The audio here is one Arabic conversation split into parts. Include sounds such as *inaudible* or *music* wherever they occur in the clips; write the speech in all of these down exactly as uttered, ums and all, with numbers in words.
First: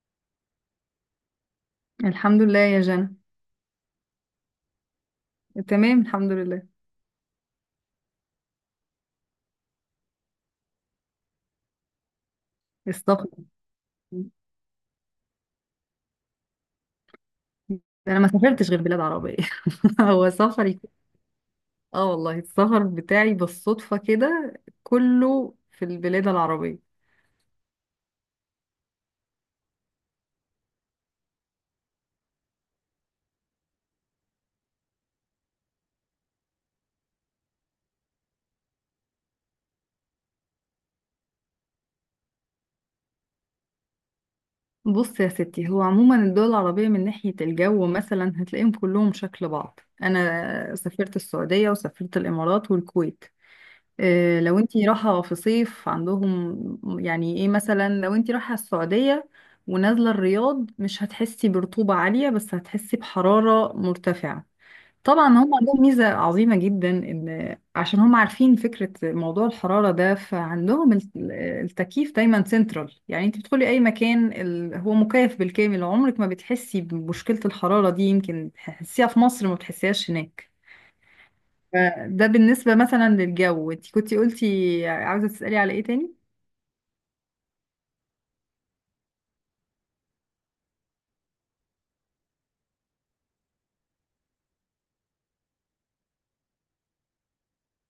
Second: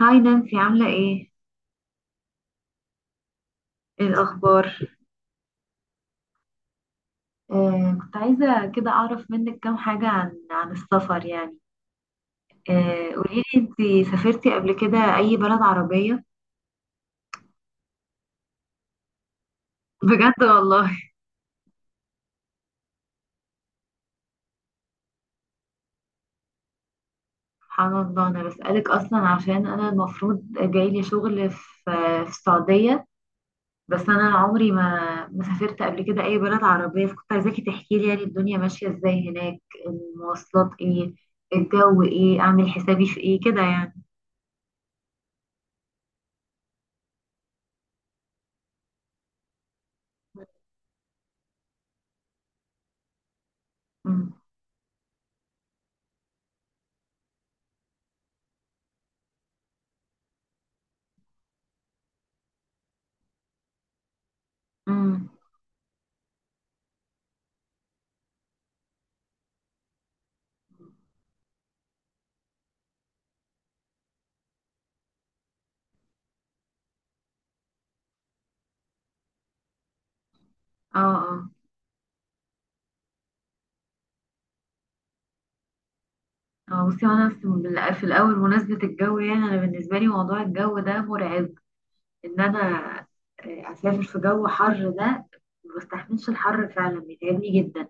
هاي نانسي، عاملة ايه؟ الحمد لله يا جنى. ايه الأخبار؟ تمام الحمد لله. آه كنت عايزة كده أعرف منك كام حاجة عن عن السفر يعني. آه السفر، قوليلي، انتي سافرتي قبل كده أي بلد عربية؟ انا ما سافرتش غير بلاد عربيه. *laughs* *laughs* هو بجد سفري والله. اه والله السفر بتاعي بالصدفه كده، كله في البلاد العربيه. سبحان الله، أنا بسألك أصلا عشان أنا المفروض جايلي شغل في في السعودية. بس أنا عمري ما ما سافرت قبل كده أي بلد عربية، فكنت عايزاكي تحكيلي يعني الدنيا ماشية ازاي هناك، المواصلات ايه، الجو ايه، أعمل حسابي في ايه كده يعني. بص يا ستي، هو عموما الدول العربيه من ناحيه الجو مثلا هتلاقيهم كلهم شكل بعض. انا سافرت السعوديه وسافرت الامارات والكويت. إيه، امم. لو انتي رايحة في صيف عندهم، يعني ايه مثلا، لو انتي رايحة السعودية ونازلة الرياض مش هتحسي برطوبة عالية، بس هتحسي بحرارة مرتفعة. امم. طبعا هم عندهم ميزة عظيمة جدا ان عشان هم عارفين فكرة موضوع الحرارة ده، فعندهم الت- التكييف دايما سنترال، يعني انتي بتدخلي اي مكان ال- هو مكيف بالكامل، عمرك ما بتحسي بمشكلة الحرارة دي. يمكن تحسيها في مصر، ما بتحسيهاش هناك. اه. اه. ده بالنسبة مثلا للجو. انت كنتي قلتي عاوزة تسألي على ايه تاني؟ اه. بصي انا في في الاول، مناسبه الجو، يعني انا بالنسبه لي موضوع الجو ده مرعب. ان انا آه، اسافر في جو حر ده، ما بستحملش الحر، فعلا بيتعبني جدا.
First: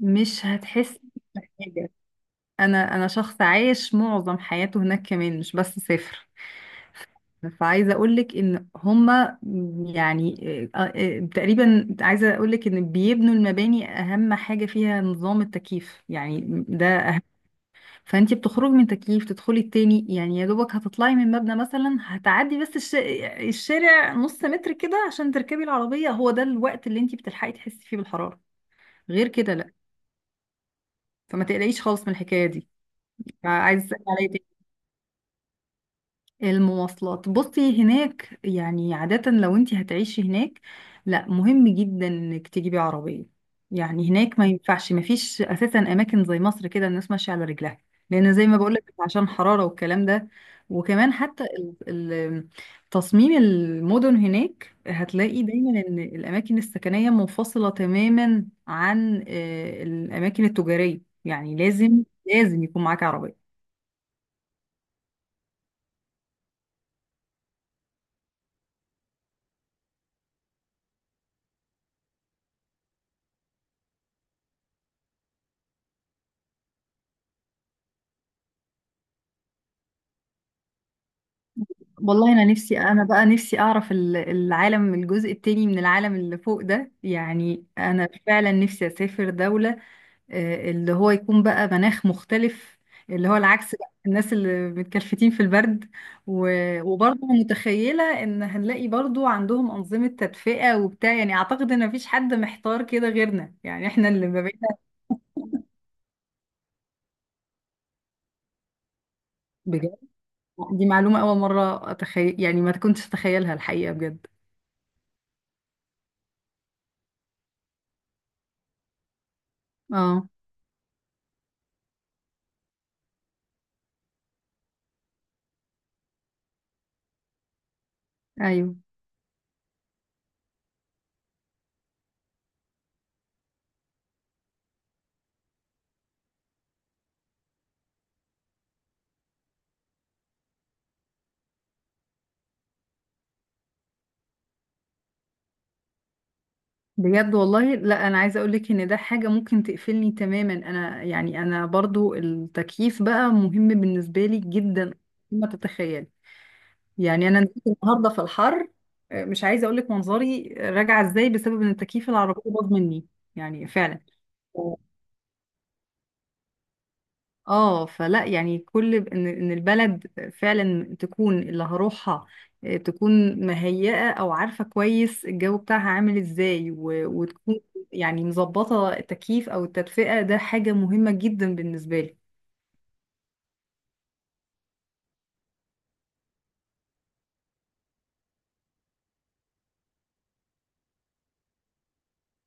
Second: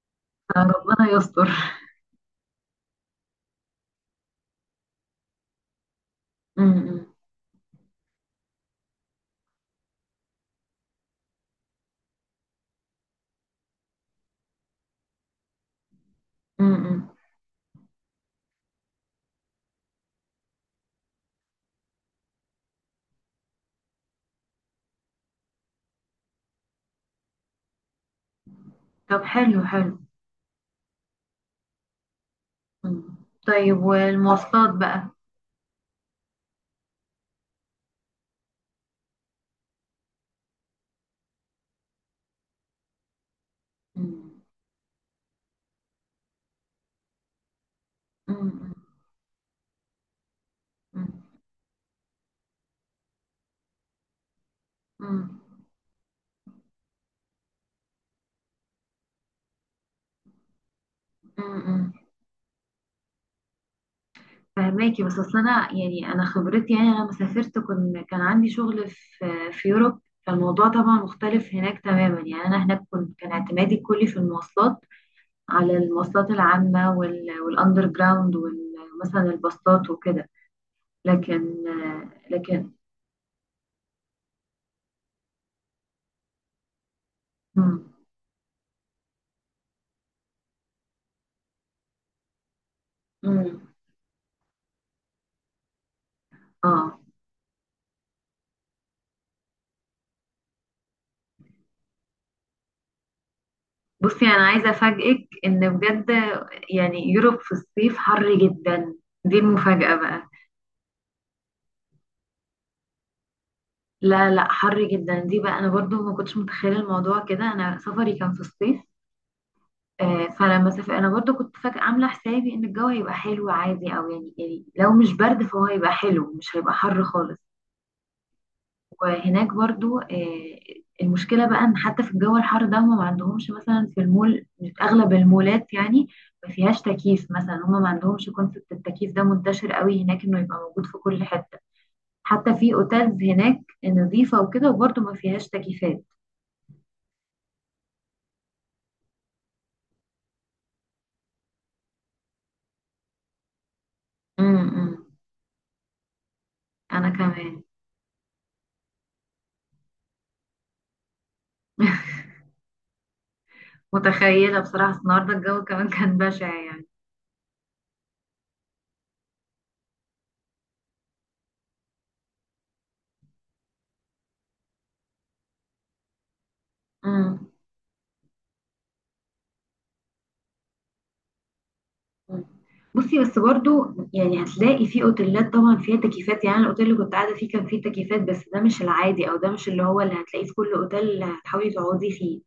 مش هتحسي ربنا يستر. بحاجة. انا انا شخص عايش معظم حياته هناك، كمان مش بس سافر. م-. م-. فعايزة اقولك ان هما يعني آه، آه، تقريبا عايزة اقولك ان بيبنوا المباني اهم حاجة فيها نظام التكييف، م-. يعني ده. م. فانتي بتخرجي من تكييف تدخلي التاني، يعني يا دوبك هتطلعي من مبنى مثلا، هتعدي بس الش... الشارع نص متر كده عشان تركبي العربية. هو ده الوقت اللي انتي بتلحقي تحسي فيه بالحرارة، طب، غير كده حلو لا. حلو. فما تقلقيش خالص من الحكاية دي. م. طيب عايز تسألي عليا؟ والمواصلات بقى. المواصلات، بصي هناك يعني عادة لو انت هتعيشي هناك لا، مهم جدا انك تجيبي عربية. يعني هناك م-. ما ينفعش، ما فيش اساسا اماكن زي مصر كده الناس ماشية على رجلها، لان زي ما م-. بقولك عشان حرارة والكلام ده. وكمان م-. حتى ال- ال- تصميم المدن هناك م-. هتلاقي دايما ان الاماكن السكنية منفصلة تماما عن آه، الاماكن التجارية. م-. يعني لازم م-. لازم يكون معاك عربية. فهماكي، بس اصل انا يعني، انا خبرتي يعني، انا لما سافرت كن كان عندي شغل في في يوروب، فالموضوع طبعا مختلف هناك تماما. يعني انا هناك كنت كان اعتمادي كلي في المواصلات، على المواصلات العامة وال- والاندر جراوند، ومثلا الباصات وكده. لكن والله انا لكن نفسي، انا بقى نفسي اعرف ال- العالم، الجزء التاني من العالم اللي فوق ده. يعني مم. انا فعلا نفسي اسافر دولة آه، اللي هو يكون بقى مناخ مختلف، اللي هو مم. العكس بقى، الناس اللي متكلفتين في البرد. و- اه، وبرضه متخيلة ان هنلاقي برضه عندهم انظمة تدفئة وبتاع. يعني اعتقد ان مفيش حد محتار كده غيرنا، يعني احنا بصي اللي ما انا عايزة بقينا. افاجئك ان بجد، يعني يوروب في الصيف حر جدا. دي المفاجأة بجد؟ بقى. دي معلومة اول مرة اتخيل، يعني ما كنتش اتخيلها الحقيقة بجد. لا لا، حر جدا. دي بقى انا برضو ما كنتش متخيله الموضوع كده، انا سفري كان في الصيف. آه، اه. فلما سافر انا برضو كنت فاكره، عامله حسابي ان الجو هيبقى حلو عادي، او يعني يعني لو مش برد فهو هيبقى حلو، مش هيبقى حر خالص. ايوه. وهناك برضو آه، المشكله بقى ان حتى في الجو الحر ده، هم ما عندهمش مثلا في المول، اغلب المولات يعني ما فيهاش تكييف. مثلا هم ما عندهمش كونسبت التكييف ده منتشر قوي هناك، انه يبقى موجود في كل حته. حتى في اوتيلز هناك نظيفه وكده، وبرضو ما فيهاش تكييفات. بجد والله؟ لا انا عايزه اقولك ان ده حاجه ممكن تقفلني تماما، انا يعني انا برضو التكييف بقى مهم بالنسبه لي جدا. امم ما تتخيل، انا يعني انا كمان. نزلت النهارده في الحر، آه، مش عايزه اقولك منظري راجعه ازاي بسبب ان التكييف *laughs* العربيه باظ مني، يعني فعلا. متخيله بصراحه، أصل النهارده الجو كمان كان بشع يعني. اه. فلا يعني كل ان ان البلد فعلا تكون اللي هروحها آه، تكون مهيئة او عارفة كويس الجو بتاعها عامل ازاي، و- امم وتكون يعني مظبطة التكييف او التدفئة. ده حاجة مهمة جدا بالنسبة لي. بصي، بس برضو يعني هتلاقي في اوتيلات طبعا فيها تكييفات، يعني الاوتيل اللي كنت قاعده فيه كان فيه تكييفات، بس ده مش العادي، او ده مش اللي هو اللي هتلاقيه في كل اوتيل اللي هتحاولي تقعدي فيه.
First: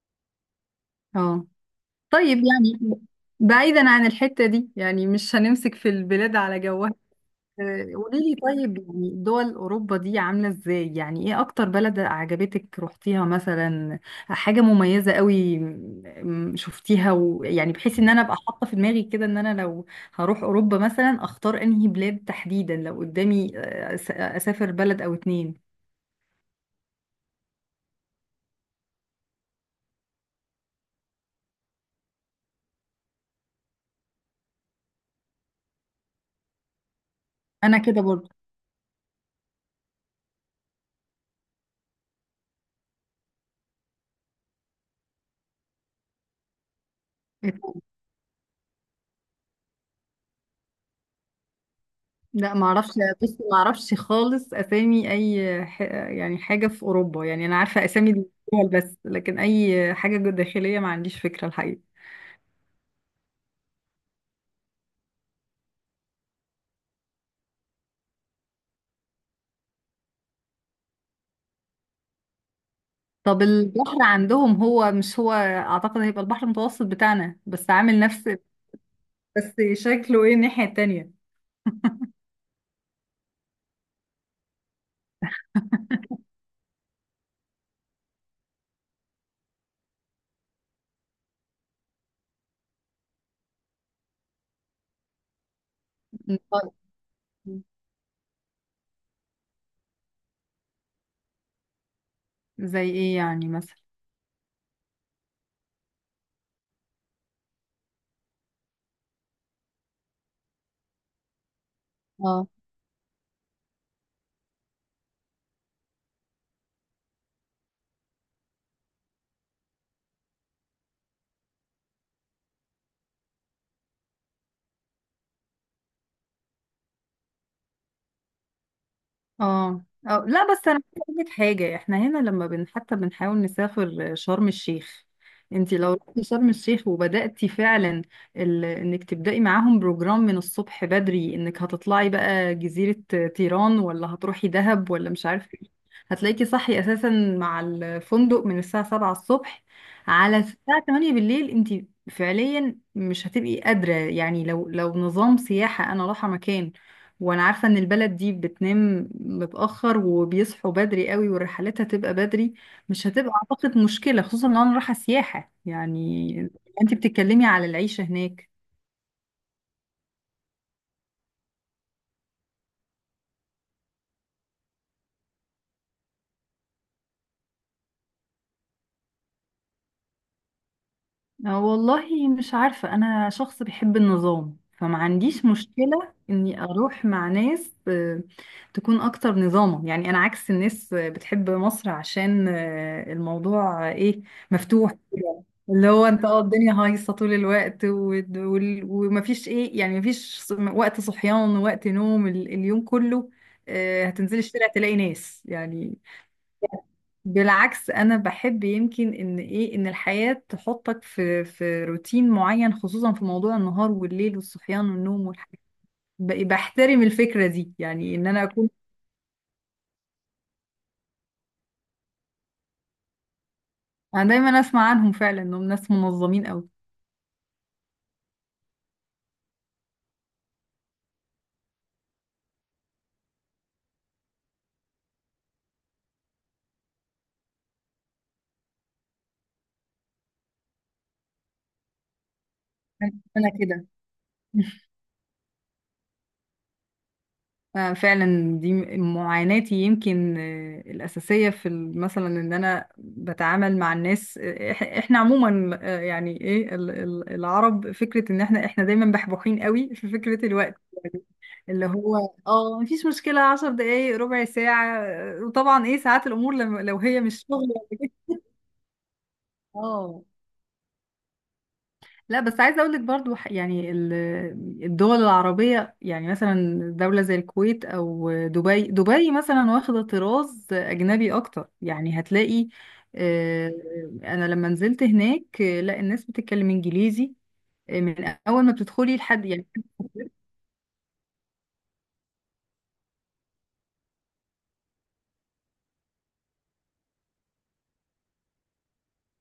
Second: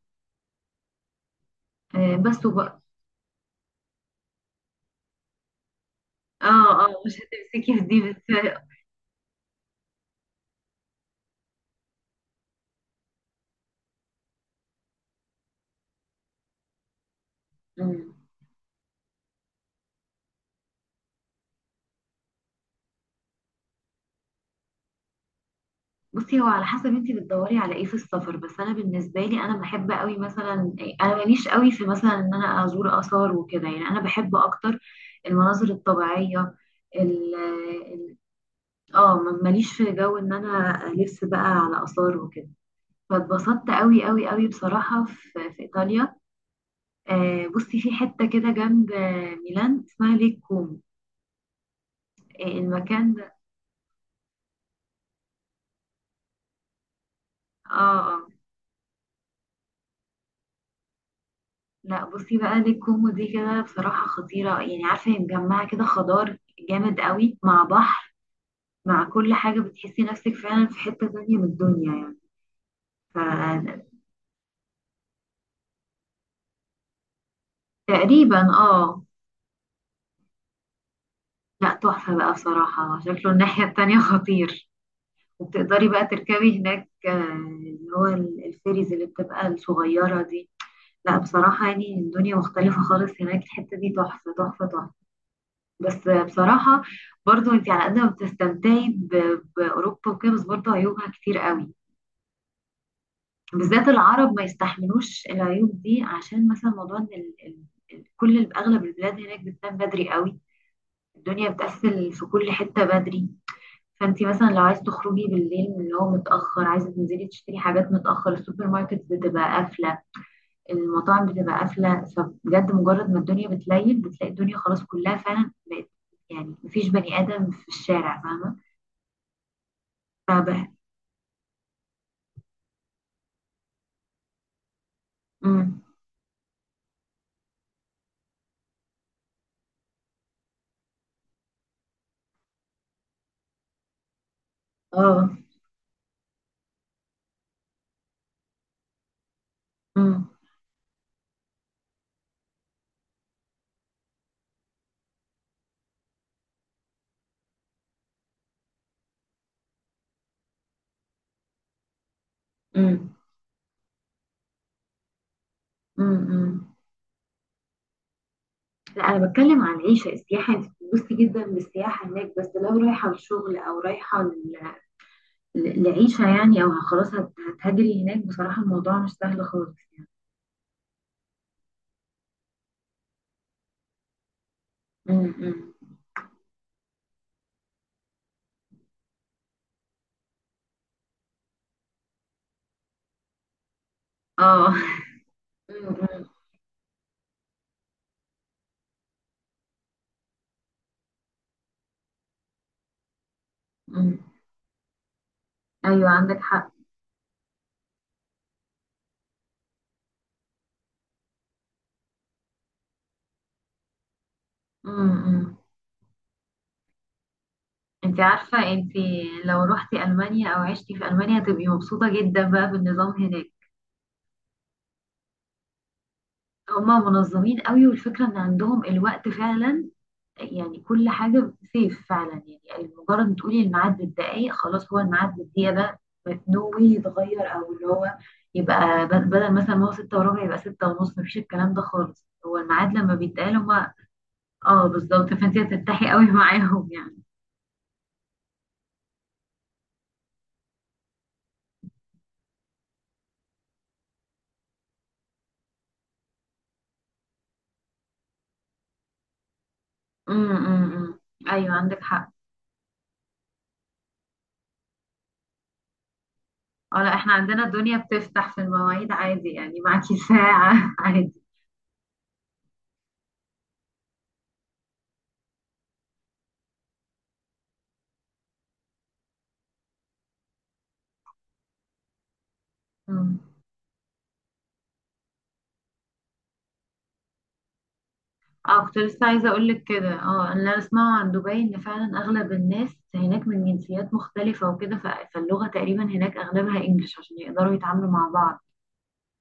اه. آه طيب بس وبقى. يعني بعيدا عن الحتة دي، يعني مش هنمسك في البلاد على اه جوها. اه، مش هتمسكي في آه، دي قولي بس. لي *laughs* طيب، يعني دول أوروبا دي عاملة ازاي؟ يعني ايه أكتر بلد عجبتك روحتيها مثلا؟ حاجة مميزة قوي م- م- شفتيها، ويعني بحيث ان مم. انا ابقى حاطة في دماغي كده ان انا لو هروح أوروبا مثلا اختار انهي بلاد تحديدا لو قدامي آه، أس- اسافر بلد او اتنين. بصي، هو على حسب انتي بتدوري على ايه في السفر، بس انا بالنسبه لي انا بحب قوي مثلا، انا ماليش قوي في مثلا ان انا ازور اثار وكده، يعني انا بحب اكتر المناظر الطبيعيه. ال انا كده ال- برضه. اه ما- ماليش في جو ان انا الف بقى على اثار وكده. فاتبسطت قوي قوي قوي بصراحه في, في ايطاليا. آه بصي، في حته كده جنب آه، ميلان، اسمها ليك كومو. آه لا ما اعرفش. المكان ده. بصي ما اعرفش خالص اسامي اي ح... يعني حاجة في أوروبا. يعني انا عارفة اه. اسامي آه. الدول بس، لكن اي حاجة داخلية ما عنديش فكرة الحقيقة. لا، بصي بقى دي الكومبو دي كده بصراحة خطيرة. يعني عارفة هي مجمعة كده خضار جامد قوي، مع بحر، مع كل حاجة. بتحسي نفسك فعلا في حتة تانية من الدنيا يعني. طب البحر عندهم هو مش هو اعتقد هيبقى البحر المتوسط بتاعنا؟ بس عامل نفس فتقريبا اه. بس، شكله ايه الناحية التانية؟ لا، تحفة بقى بصراحة، شكله الناحية التانية خطير. وبتقدري بقى تركبي هناك آه، اللي هو ال- الفيريز اللي بتبقى الصغيرة دي. لا بصراحة، يعني الدنيا مختلفة خالص هناك، الحتة دي تحفة تحفة تحفة. بس طيب. بصراحة، برضو انت على قد ما بتستمتعي ب- بأوروبا وكده، بس برضو عيوبها كتير قوي. زي ايه يعني مثلا؟ بالذات العرب ما يستحملوش العيوب دي، عشان مثلا موضوع ان ال- ال- ال- كل ال- اغلب البلاد هناك بتنام بدري قوي، الدنيا بتقفل في اه كل حتة بدري. فانت مثلا لو عايز تخرجي بالليل، من اللي هو متأخر، عايزة تنزلي تشتري حاجات متأخر، السوبر ماركت بتبقى قافلة، المطاعم بتبقى قافلة. فبجد مجرد ما الدنيا بتليل بتلاقي الدنيا خلاص كلها فعلا بقت، يعني مفيش بني آدم في الشارع، فاهمة؟ اه. أو لا، رابح. بس انا عايزة اقول لك حاجه، احنا هنا لما بن حتى بنحاول نسافر شرم الشيخ، انت إمم. لو رحتي شرم الشيخ وبداتي فعلا ال... انك تبداي معاهم بروجرام من الصبح بدري، انك هتطلعي بقى جزيره تيران ولا هتروحي دهب ولا مش آه. عارفه ايه، هتلاقيكي صحي اساسا مع الفندق من الساعه سبعة الصبح إمم. على الساعه تمانية بالليل. انت فعليا مش هتبقي قادره. يعني لو لو نظام سياحه انا رايحه مكان وانا عارفة ان البلد دي بتنام متأخر وبيصحوا بدري قوي والرحلات هتبقى بدري، مش إمم. هتبقى اعتقد مشكلة، خصوصا لو انا رايحة سياحة إمم، يعني. إمم. انت بتتكلمي على العيشة هناك. لأ، أنا باتكلّم عن العيشة. السياحة أنتِ بتتبسطي جدًا بالسياحة هناك، بس لو رايحة لشغل، أو رايحة ل ل لعيشة يعني، أو خلاص هت هتهاجري هناك، بصراحة الموضوع مش سهل خالص. آه، والله مش عارفة، أنا شخص بيحب النظام، فما إمم، عنديش إمم. مشكلة إني أروح مع ناس آه، تكون أكتر نظاما. يعني أنا عكس الناس آه، بتحب مصر عشان آه، الموضوع آه، إيه، آه. مفتوح كده، *laughs* إمم، اللي هو أنت إمم، اه الدنيا هايصة طول الوقت، ود- وال- ومفيش إيه، يعني مفيش ص- وقت صحيان ووقت نوم، ال- اليوم كله آه، إمم. هتنزلي الشارع تلاقي ناس يعني. أيوه عندِك حق. بالعكس انا بحب يمكن ان ايه، ان الحياة تحطك في في روتين معين خصوصا في موضوع النهار والليل والصحيان إمم، والنوم إمم. والحاجات. ب- بحترم الفكرة دي، يعني أنتِ ان انا اكون. عارفة، أنتِ لو رُحتِ ألمانيا أو عِشتِ في ألمانيا هتبقي مبسوطة جدًا بقى بالنظام هناك. انا دايما اسمع عنهم فعلا انهم ناس منظمين قوي. هم منظمين أوي، والفكرة إن عندهم الوقت فعلًا. يعني كل حاجة سيف فعلا، يعني مجرد ما تقولي الميعاد بالدقايق خلاص هو الميعاد بالدقيقة ده، نو واي يتغير، أو اللي هو يبقى ب- بدل مثلا ما هو ستة وربع يبقى ستة ونص، مفيش الكلام ده خالص، هو الميعاد لما انا بيتقال كده. هما. اه، *laughs* بالظبط، فانت هتتحي قوي *laughs* معاهم يعني. آه، فعلا دي معاناتي يمكن آه، الأساسية في ال- مثلا إن أنا بتعامل مع الناس آه، إح- إحنا عموما آه، يعني إيه ال- ال- العرب، فكرة إن إحنا إحنا دايما بحبوحين قوي في فكرة الوقت، امم، ايوه اللي عندك هو حق. اه مفيش مشكلة عشر دقايق ربع ساعة آه، وطبعا ايه ساعات الأمور لما لو اه، لا هي احنا مش شغل عندنا ولا الدنيا كده. بتفتح في المواعيد عادي، يعني معاكي اه. ساعة *laughs* عادي. لا بس عايزة أقول لك برضو ح- يعني ال- الدول العربية، يعني مثلا دولة زي الكويت أو دبي. دبي مثلا واخدة طراز أجنبي أكتر، يعني هتلاقي مم. آه، أنا لما نزلت هناك آه، لا، الناس بتتكلم إنجليزي آه، من اول ما اه، كنت بتدخلي لسه لحد عايزه يعني. اقول لك كده، اه اللي انا اسمعه عن دبي ان فعلا اغلب الناس هناك من جنسيات مختلفه وكده، ف- فاللغه تقريبا هناك اغلبها انجلش عشان يقدروا يتعاملوا مع بعض.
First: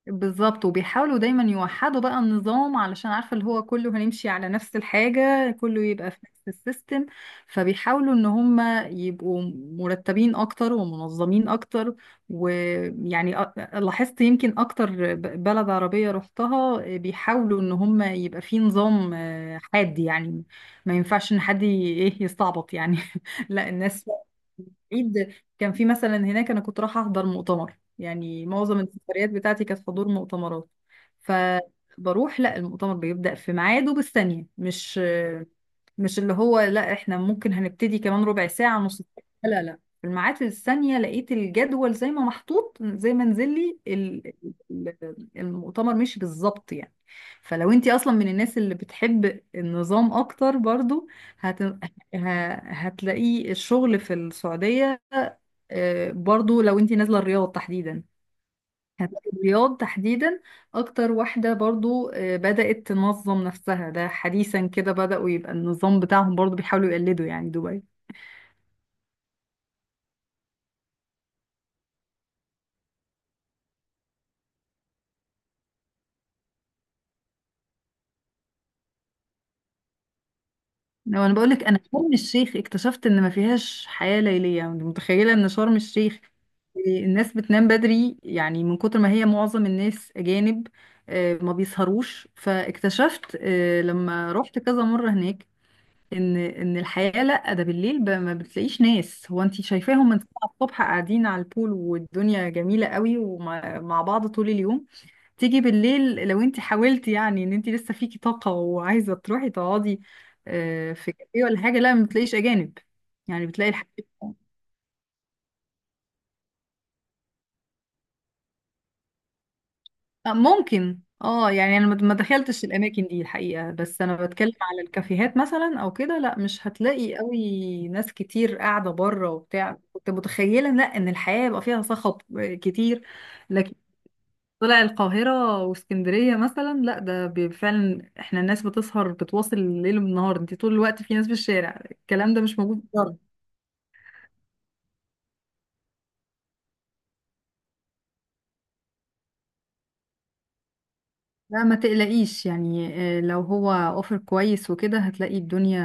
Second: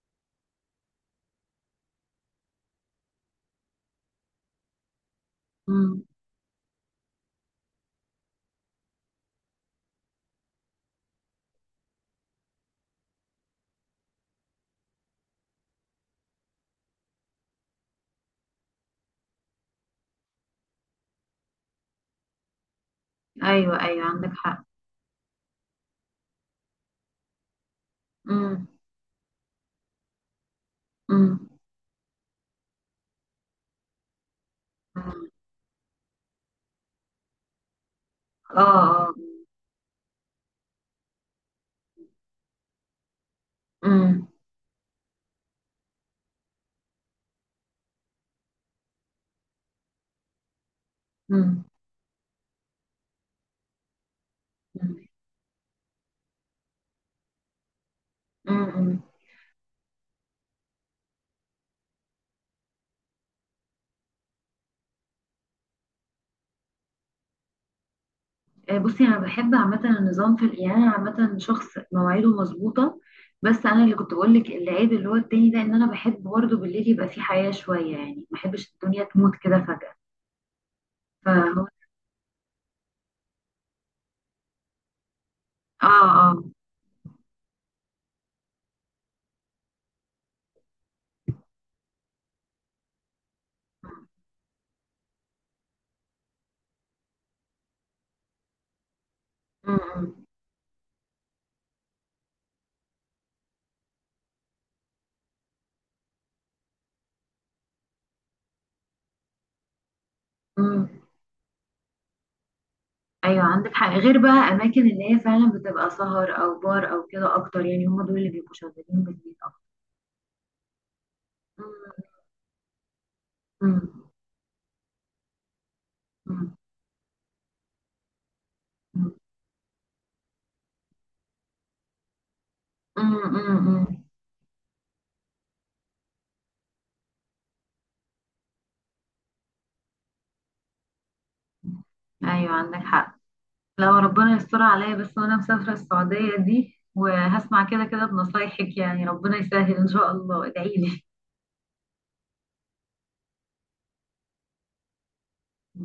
بالظبط. وبيحاولوا دايما يوحدوا بقى النظام، علشان عارفة اللي هو كله هنمشي على نفس الحاجة، كله امم، يبقى في نفس السيستم. فبيحاولوا ان هم يبقوا مرتبين اكتر ومنظمين اكتر. ويعني أ- لاحظت يمكن اكتر ب- بلد عربية رحتها بيحاولوا ان هم يبقى في نظام آه، حاد يعني، ما ينفعش ان حد ي- ايه يستعبط يعني *laughs* لا ايوه ايوه الناس عندك حق. عيد. كان في مثلا هناك، انا كنت رايحه احضر مؤتمر، يعني امم. معظم السفريات بتاعتي كانت حضور مؤتمرات. امم. فبروح، لا المؤتمر بيبدأ في ميعاده بالثانية، مش أمم. مش اللي هو لا احنا ممكن هنبتدي كمان ربع اه. ساعة نص اه. ساعة. لا لا في الميعاد في الثانية لقيت الجدول زي ما محطوط، زي ما نزل لي امم. ال- ال- المؤتمر مشي بالظبط يعني. فلو انت اصلا من الناس اللي بتحب النظام اكتر برضو هت... امم. ه- هتلاقي الشغل في امم. السعودية آه، برضو لو انت نازلة الرياض تحديدا. أمم. كانت الرياض تحديدا اكتر واحدة برضو آه، بدأت تنظم نفسها، ده حديثا كده بدأوا يبقى النظام بتاعهم، برضو بيحاولوا يقلدوا يعني دبي. آه، بصي انا بحب عامه النظام في، يعني انا عامه شخص مواعيده مظبوطه. بس انا اللي كنت بقول لك العيب اللي هو التاني ده، ان انا بحب برضه بالليل يبقى في حياه شويه، يعني ما بحبش الدنيا تموت كده فجاه. لو انا بقولك فهو. انا شرم الشيخ اكتشفت ان ما فيهاش حياة ليلية، يعني متخيلة ان شرم اه. الشيخ اه. آه، الناس بتنام بدري يعني من كتر ما هي معظم الناس اجانب آه، ما بيسهروش. فاكتشفت آه، لما رحت كذا مرة هناك ان ان الحياه لا ده بالليل ب- ما بتلاقيش ناس. هو انت شايفاهم من امم. سبعة الصبح قاعدين على البول والدنيا جميله قوي ومع مع بعض طول اليوم. تيجي بالليل لو انت حاولتي يعني ان انت لسه فيكي طاقه وعايزه تروحي تقعدي امم. آه، في كافيه ولا حاجه، لا ما بتلاقيش اجانب. ايوه يعني بتلاقي عندك الحاجة حق. غير بقى اماكن اللي هي فعلا بتبقى سهر او بار او كده اكتر، يعني هم دول اللي بيبقوا شغالين بالليل اكتر. آه، ممكن اه يعني انا ما ما دخلتش الاماكن دي الحقيقه، بس امم. انا بتكلم على الكافيهات مثلا او كده، لا امم. مش هتلاقي قوي ناس كتير قاعده بره وبتاع. كنت متخيله لا ان الحياه يبقى فيها صخب كتير لكن. امم. طلع القاهره واسكندريه مثلا، لا ده بي- فعلا احنا الناس بتسهر بتواصل الليل والنهار، انت طول الوقت في ناس في الشارع. الكلام ده ايوه مش عندك موجود. حق. لو ربنا يستر عليا بس وانا مسافره السعوديه دي، وهسمع كده كده بنصايحك، يعني ربنا يسهل ان شاء الله، ادعي لي. لا ما تقلقيش يعني آه، لو هو اوفر كويس وكده هتلاقي الدنيا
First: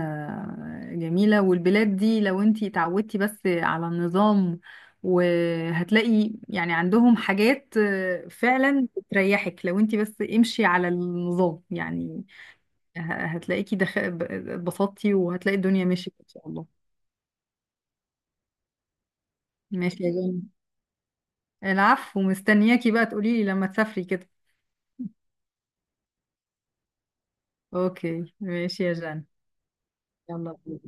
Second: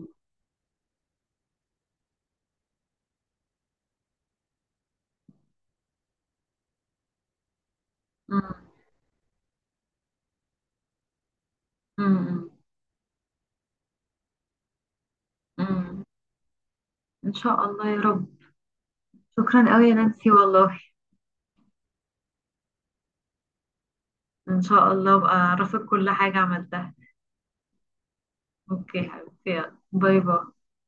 جميلة، والبلاد دي لو انتي اتعودتي بس على النظام وهتلاقي يعني عندهم حاجات آه، امم. فعلا بتريحك، لو انتي بس امشي على النظام يعني امم. ه- هتلاقيكي دخ... ب- اتبسطتي وهتلاقي الدنيا امم. مشيت ان شاء الله. ان شاء الله يا رب. شكرا قوي يا ماشي يا نانسي جان، والله. العفو. مستنياكي بقى تقوليلي لما تسافري كده. إن شاء الله أبقى أعرفك كل حاجة عملتها. اوكي ماشي يا أوكي جان. حبيبتي يلا. باي باي. يلا.